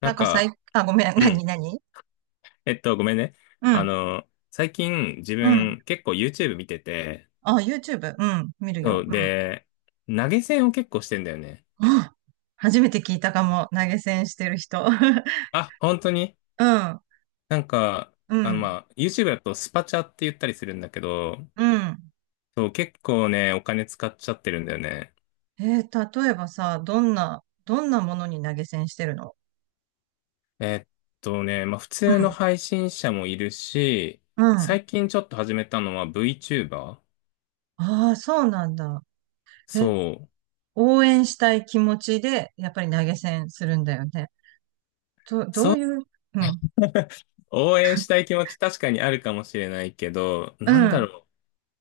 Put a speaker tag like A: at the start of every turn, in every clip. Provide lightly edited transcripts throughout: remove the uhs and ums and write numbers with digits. A: な
B: なん
A: ん
B: か最、
A: か、
B: あ、ごめん、
A: う
B: 何、
A: ん。
B: 何。
A: ごめんね。
B: うん、
A: 最近自
B: うん。
A: 分結構 YouTube 見てて、
B: あ、YouTube、うん、見る
A: そ
B: よ。う
A: う、
B: ん。
A: で、投げ銭を結構してんだよね。
B: あ、初めて聞いたかも、投げ銭してる人。
A: あ、本当に
B: うん、
A: なんか、
B: うん、
A: まあ、YouTube だとスパチャって言ったりするんだけど、
B: うん。
A: そう、結構ね、お金使っちゃってるんだよね。
B: えー例えばさ、どんな、どんなものに投げ銭してるの？
A: えっまあ、普
B: う
A: 通の
B: ん、
A: 配信者もいるし、
B: うん。
A: 最近ちょっと始めたのは VTuber？
B: ああ、そうなんだ。え、
A: そう。
B: 応援したい気持ちで、やっぱり投げ銭するんだよね。ど、ど
A: そ
B: う
A: う、
B: いう、うん、
A: 応援したい気持ち確かにあるかもしれないけど、
B: う
A: なんだ
B: ん。
A: ろう。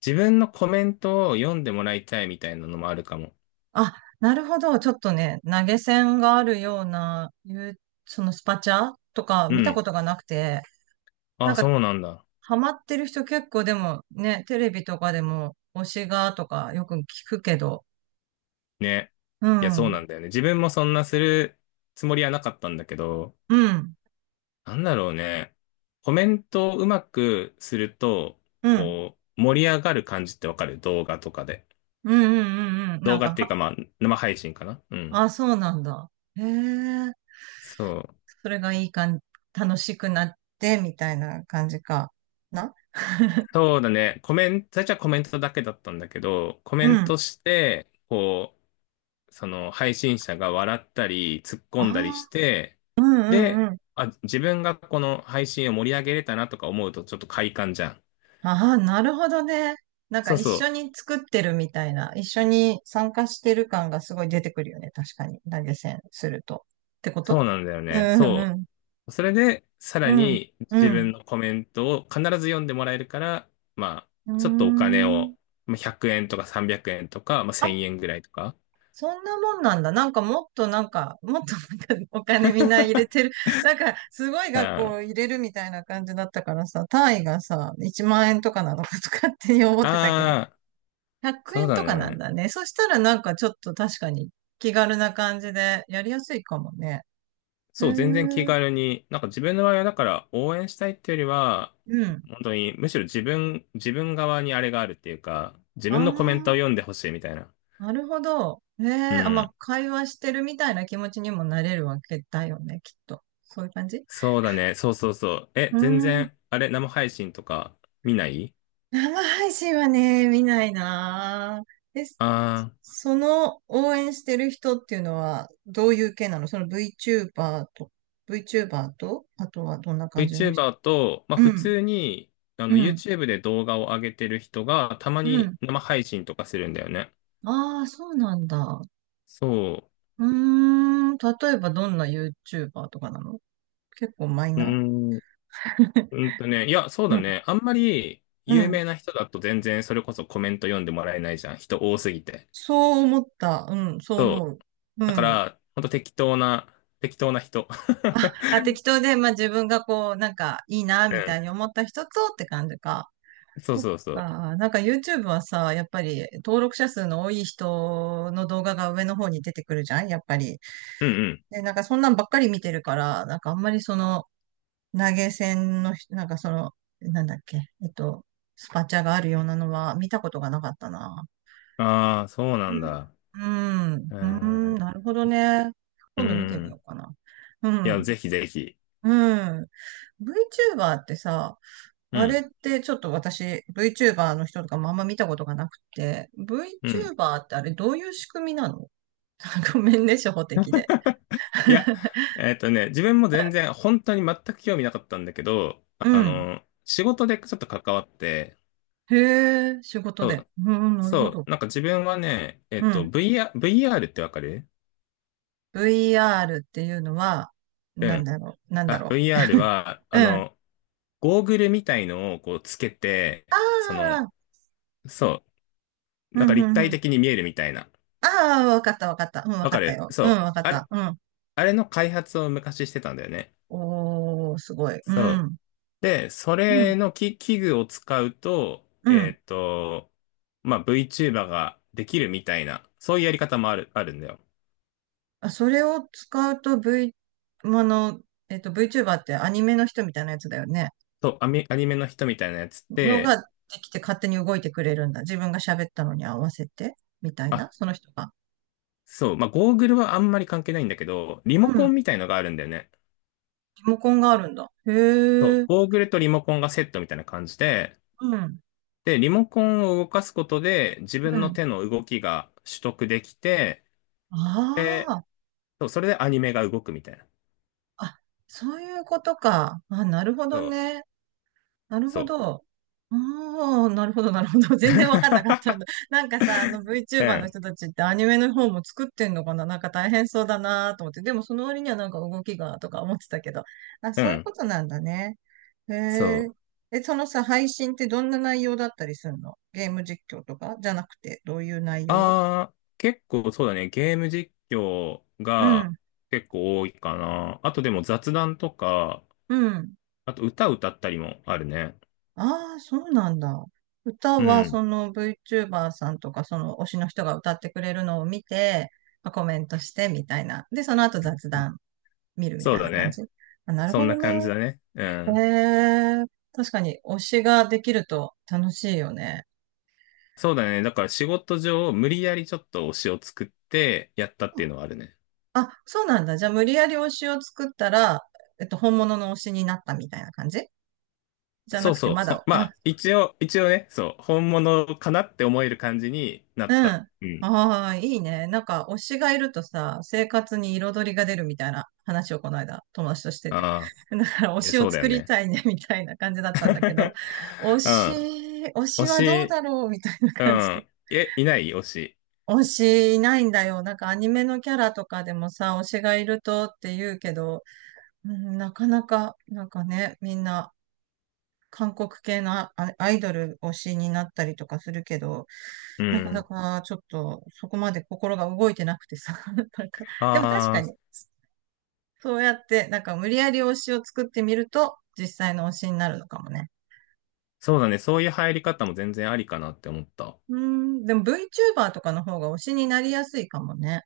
A: 自分のコメントを読んでもらいたいみたいなのもあるかも。
B: あ、なるほど。ちょっとね、投げ銭があるような、いう、そのスパチャとか
A: う
B: 見た
A: ん。
B: ことがなくて、なん
A: あ、
B: か、
A: そうなんだ。
B: ハマってる人結構でもね、テレビとかでも推しがとかよく聞くけど、
A: ね。
B: う
A: いや、
B: ん、
A: そ
B: う
A: う
B: ん、
A: なんだよね。自分もそんなするつもりはなかったんだけど、
B: うん、
A: なんだろうね。コメントをうまくすると、
B: うん、
A: こう、盛り上がる感じってわかる動画とかで。
B: うん、うん、うんな
A: 動
B: ん
A: 画
B: か、
A: っていう
B: は、
A: か、まあ、生配信かな。うん。
B: あ、そうなんだ。へえ、
A: そう。
B: それがいい感じ、楽しくなって、みたいな感じかな。
A: そうだね。コメント、最初はコメントだけだったんだけど、コメ
B: う
A: ン
B: ん。
A: トして、こう、その配信者が笑ったり突っ
B: あ
A: 込んだりし
B: あ、
A: て、
B: う
A: で、
B: ん、うん、
A: あ、自分がこの配信を盛り上げれたなとか思うとちょっと快感じゃん。
B: ああ、なるほどね。なんか
A: そう
B: 一
A: そ
B: 緒
A: う。
B: に作ってるみたいな、一緒に参加してる感がすごい出てくるよね。確かに。投げ銭すると。ってこ
A: そ
B: と。
A: うなんだよ
B: う
A: ね。
B: んう
A: そ
B: ん
A: う。それで、さ
B: う
A: ら
B: ん。
A: に
B: うん。
A: 自
B: うん。
A: 分のコメントを必ず読んでもらえるから、まあ、
B: うー
A: ちょっとお金
B: ん。
A: を、まあ100円とか300円とか、まあ
B: あ、
A: 1000円ぐらいとか。
B: そんなもんなんだ。なんかもっとなんか、もっとなんかお金みんな入れてる。なんかすごい
A: うん。
B: 額
A: あ
B: を入れるみたいな感じだったからさ、単位がさ、1万円とかなのかとかって思ってたけど。
A: あ、
B: 100
A: そう
B: 円
A: だ
B: とかなん
A: ね。
B: だね。そしたらなんかちょっと確かに気軽な感じでやりやすいかもね。へえ、
A: そう、全然気
B: う
A: 軽に、なんか自分の場合はだから応援したいっていうよりは、
B: ん。
A: 本当にむしろ自分側にあれがあるっていうか、自分のコメントを
B: あ
A: 読んでほしいみたいな。
B: あ、なるほど。へ
A: う
B: え、あ、まあ、
A: ん。
B: 会話してるみたいな気持ちにもなれるわけだよね、きっと。そういう感じ、う
A: そうだね。そうそうそう。え、
B: ー
A: 全
B: ん。
A: 然、あれ、生配信とか見ない？
B: 生配信はね、見ないなー。え、
A: ああ
B: その応援してる人っていうのはどういう系なの？その VTuber と、VTuber と、あとはどんな
A: ー、
B: 感じの人？
A: VTuber と、まあ
B: う
A: 普
B: ん、
A: 通に、
B: うん、
A: YouTube で動画を上げてる人が、たま
B: う
A: に
B: ん。
A: 生配信とかするんだよね。
B: ああ、そうなんだ。
A: そ
B: うーん、例えばどんな YouTuber とかなの？結構マイ
A: う。う
B: ナ
A: ーん。いや、そう
B: ー。 う
A: だ
B: ん、
A: ね。あんまり
B: う
A: 有
B: ん。
A: 名な人だと全然それこそコメント読んでもらえないじゃん。人多すぎて。
B: そう思った。うん、そう
A: そ
B: 思う。
A: う。
B: う
A: だか
B: ん。
A: ら、ほんと適当な人。
B: あ、適当で、まあ自分がこう、なんかいいな、
A: う
B: みた
A: ん。
B: いに思った人とって感じか。
A: そう
B: そっ
A: そうそう。
B: か。なんか YouTube はさ、やっぱり登録者数の多い人の動画が上の方に出てくるじゃんやっぱり。
A: うん
B: で、なんかそんなんばっかり見てるから、なんかあんまりその、投げ銭のひ、なんかその、なんだっけ、スパチャがあるようなのは見たことがなかったな。
A: うん。ああ、そうなんだ。
B: うん、
A: う
B: うん、う
A: ー
B: ん
A: ん。
B: なるほどね。
A: う
B: 今度見てみよ
A: ん。
B: うかな。う
A: いや、
B: ん、
A: ぜひぜひ。
B: うん。VTuber ってさ、
A: う
B: あれっ
A: ん。
B: てちょっと私、VTuber の人とかもあんま見たことがなくて、
A: うん。
B: VTuber ってあれどういう仕組みなの？ ごめんね、初歩的で。
A: いや、自分も全然、本当に全く興味なかったんだけど、
B: うん。
A: 仕事でちょっと関わって、
B: へえ、仕事
A: そ
B: で。
A: う
B: うん、なるほ
A: そ
B: ど。
A: う、なんか自分はね、
B: うん。
A: VR、ってわかる？
B: VR っていうのは、
A: う
B: なん
A: ん。
B: だろう、なんだ
A: あ、
B: ろう。
A: VR は、
B: うん。あ
A: ゴーグルみたいのをこうつけて、
B: あ、
A: そう、
B: う
A: なんか
B: ん、う
A: 立
B: ん、う
A: 体
B: ん。
A: 的に見えるみたいな。
B: ああ、わかった、わかった。うん、わ
A: わ
B: かっ
A: か
B: た
A: る。
B: よ。
A: そ
B: うん、
A: う。
B: わかった。うん。
A: あれの開発を昔してたんだよね。
B: おー、すごい。う
A: そう。
B: ん。
A: で、そ
B: うん、
A: れの器具を使うと、
B: うん。
A: えっと、まあ、VTuber ができるみたいな、そういうやり方もあるんだよ。
B: あ、それを使うと V、あの、VTuber ってアニメの人みたいなやつだよね。
A: そう、アニメの人みたいなやつっ
B: のが
A: て、
B: できて勝手に動いてくれるんだ。自分が喋ったのに合わせて、みたいな、
A: あ
B: その人が。
A: そう、まあ、ゴーグルはあんまり関係ないんだけど、リモ
B: う
A: コ
B: ん。
A: ンみたいのがあるんだよね。
B: リモコンがあるんだ。へ
A: そう、
B: え。
A: ゴーグルとリモコンがセットみたいな感じで、
B: うん。
A: で、リモコンを動かすことで自
B: う
A: 分の
B: ん。
A: 手の動きが取得できて、
B: あ
A: で、
B: あ。
A: そう、それでアニメが動くみたいな。
B: あ、そういうことか。あ、なるほ
A: そ
B: ど
A: う、
B: ね。なる
A: そ
B: ほ
A: う。
B: ど。おー、なるほど、なるほど。全然わかんなかったんだ。なんかさ、あの
A: う
B: VTuber の
A: ん、
B: 人たちってアニメの方も作ってんのかな、なんか大変そうだなと思って。でもその割にはなんか動きがとか思ってたけど。あ、
A: う
B: そういう
A: ん、
B: ことなんだね。へ
A: そ
B: え。
A: う。
B: え、そのさ、配信ってどんな内容だったりするの？ゲーム実況とかじゃなくて、どういう内容？
A: あー、結構そうだね、ゲーム実況
B: う
A: が
B: ん、
A: 結構多いかな。あとでも雑談とか、
B: うん。
A: あと歌歌ったりもあるね。
B: ああ、そうなんだ。歌
A: う
B: は
A: ん、
B: その VTuber さんとかその推しの人が歌ってくれるのを見て、まあコメントしてみたいな。で、その後雑談見るみ
A: そう
B: たい
A: だ
B: な感じ。
A: ね。
B: あ、なる
A: そ
B: ほ
A: ん
B: ど
A: な感じ
B: ね。
A: だね。う
B: へ
A: ん。
B: え、確かに推しができると楽しいよね。
A: そうだね。だから仕事上、無理やりちょっと推しを作ってやったっていうのはあるね。
B: あ、そうなんだ。じゃあ無理やり推しを作ったら、本物の推しになったみたいな感じじゃな
A: そう
B: くて、
A: そう。
B: まだ、
A: ま
B: あ、
A: あ、一応ね、そう、本物かなって思える感じにな
B: う
A: っ
B: ん。
A: た。うん。
B: ああ、いいね。なんか、推しがいるとさ、生活に彩りが出るみたいな話をこの間、友達としてて。
A: ああ、
B: だから、推
A: いや、
B: し
A: そ
B: を
A: うだ
B: 作
A: よ
B: り
A: ね。
B: たいね、みたいな感じだったんだけど、推
A: う
B: し、
A: ん。
B: 推
A: 推
B: しはどう
A: し、
B: だろうみたいな
A: う
B: 感じで。
A: ん。え、いない推し？
B: 推しいないんだよ。なんか、アニメのキャラとかでもさ、推しがいるとって言うけど、うん、なかなか、なんかね、みんな韓国系のアアイドル推しになったりとかするけど、
A: う
B: なかな
A: ん。
B: かちょっとそこまで心が動いてなくてさ、なんか、でも確
A: あ
B: か
A: あ、
B: に、そうやって、なんか無理やり推しを作ってみると、実際の推しになるのかもね。
A: そうだね。そういう入り方も全然ありかなって思った。
B: うーん、でも VTuber とかの方が推しになりやすいかもね。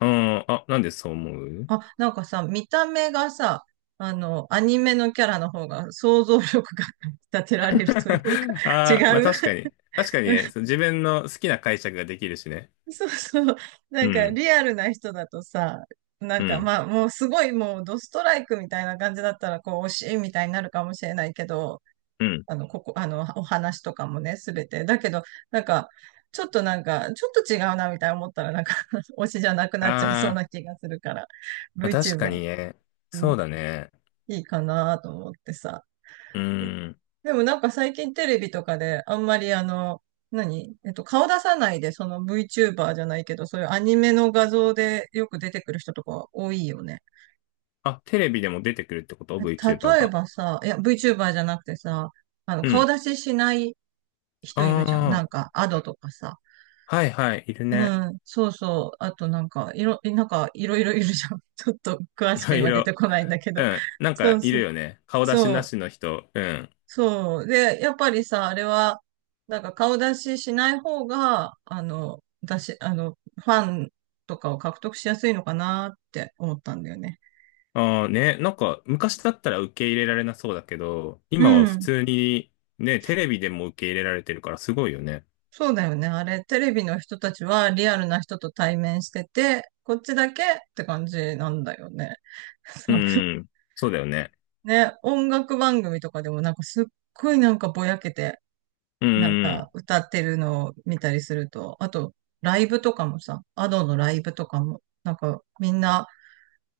A: うん。あ、なんでそう思う？
B: あ、なんかさ、見た目がさ、あの、アニメのキャラの方が想像力が 立てられるというか、
A: ああ、まあ
B: 違う。
A: 確かに。確かにね、その自分の好きな解釈ができるしね。
B: そうそう。な
A: う
B: んか
A: ん、
B: リアルな人だとさ、な
A: う
B: んか
A: ん、
B: まあもうすごいもうドストライクみたいな感じだったらこう惜しいみたいになるかもしれないけど、
A: うん。
B: あの、ここ、あの、お話とかもね、すべて。だけど、なんか、ちょっとなんか、ちょっと違うなみたいな思ったらなんか 推しじゃなくなっちゃい
A: あ
B: そうな
A: あ、
B: 気がするから、
A: まあ確か
B: VTuber、
A: にね。
B: う
A: そ
B: ん、
A: うだね。
B: いいかなと思ってさ。
A: うん。
B: でもなんか最近テレビとかであんまりあの、何、顔出さないでその VTuber じゃないけど、そういうアニメの画像でよく出てくる人とか多いよね。
A: あ、テレビでも出てくるってこと？
B: え、
A: VTuber
B: 例え
A: が。
B: ばさ、いや VTuber じゃなくてさ、あの、
A: う
B: 顔
A: ん。
B: 出ししない人いるじゃん。
A: あ
B: なんか、アドとかさ。
A: あ、はいはい、いるね。
B: うん、そうそう。あとなんか、いろ、なんかいろいろいるじゃん。ちょっと詳
A: い
B: しく
A: ろい
B: 今出
A: ろ。
B: てこないんだけど。
A: うん。なん
B: そ
A: か
B: う
A: い
B: そ
A: る
B: う。
A: よね。顔出し
B: そ
A: なし
B: う。
A: の人。うん。
B: そう。で、やっぱりさ、あれは、なんか顔出ししない方が、あの、出し、あの、ファンとかを獲得しやすいのかなって思ったんだよね。
A: ああね、なんか昔だったら受け入れられなそうだけど、
B: う
A: 今は普
B: ん。
A: 通にね、テレビでも受け入れられてるからすごいよね。
B: そうだよね。あれ、テレビの人たちはリアルな人と対面してて、こっちだけって感じなんだよね。
A: う
B: 多分
A: ん。そうだよね。
B: ね、音楽番組とかでもなんかすっごいなんかぼやけて、
A: う
B: なん
A: ん。
B: か歌ってるのを見たりすると、あとライブとかもさ、アドのライブとかも、なんかみんな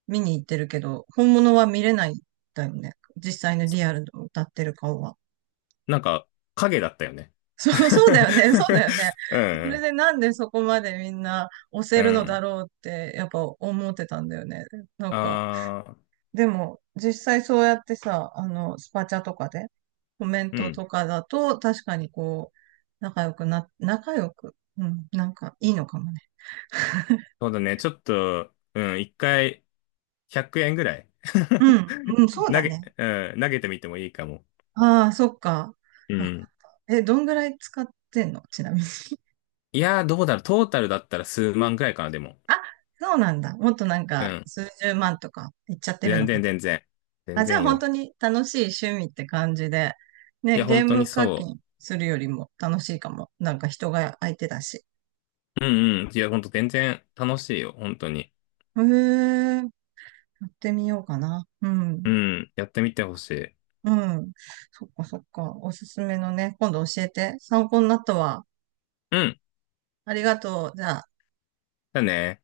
B: 見に行ってるけど、本物は見れないんだよね。実際のリアルの歌ってる顔は。
A: なんか、影だったよね。
B: そう、そうだ よね、そうだよね。
A: う
B: それ
A: ん。
B: でなんでそこまでみんな押
A: う
B: せるのだ
A: ん。
B: ろうってやっぱ思ってたんだよね。なんか
A: ああ、
B: でも、実際そうやってさ、あの、スパチャとかで、コメン
A: う
B: ト
A: ん。
B: とかだと、確かにこう、仲良くな、仲良く、うん、なんかいいのかもね。
A: そうだね。ちょっと、うん。一回、100円ぐらい
B: う ん、うん、そう
A: 投
B: だ
A: げ、
B: ね。
A: うん。投げてみてもいいかも。
B: ああ、そっか。
A: う
B: わかっ
A: ん。
B: た。え、どんぐらい使ってんの？ちなみに。
A: いやー、どうだろう。トータルだったら数万ぐらいかな、でも。
B: あ、そうなんだ。もっとなん
A: う
B: か、
A: ん。
B: 数十万とかいっちゃってる
A: 全
B: のか
A: 然、
B: と。
A: 全然。全
B: あ、じゃあ
A: 然
B: 本当
A: よ。
B: に楽しい趣味って感じで、
A: いや、
B: ね、ゲ
A: 本
B: ー
A: 当に
B: ム課
A: そ
B: 金するよりも楽しいかも。なんか人が相手だし。
A: う。うんうん。いや、本当全然楽しいよ。本当に。
B: へえ、やってみようかな。う
A: う
B: ん。
A: ん。やってみてほしい。
B: うん。そっかそっか。おすすめのね、今度教えて。参考になったわ。
A: うん。
B: ありがとう。じゃあ。
A: だね。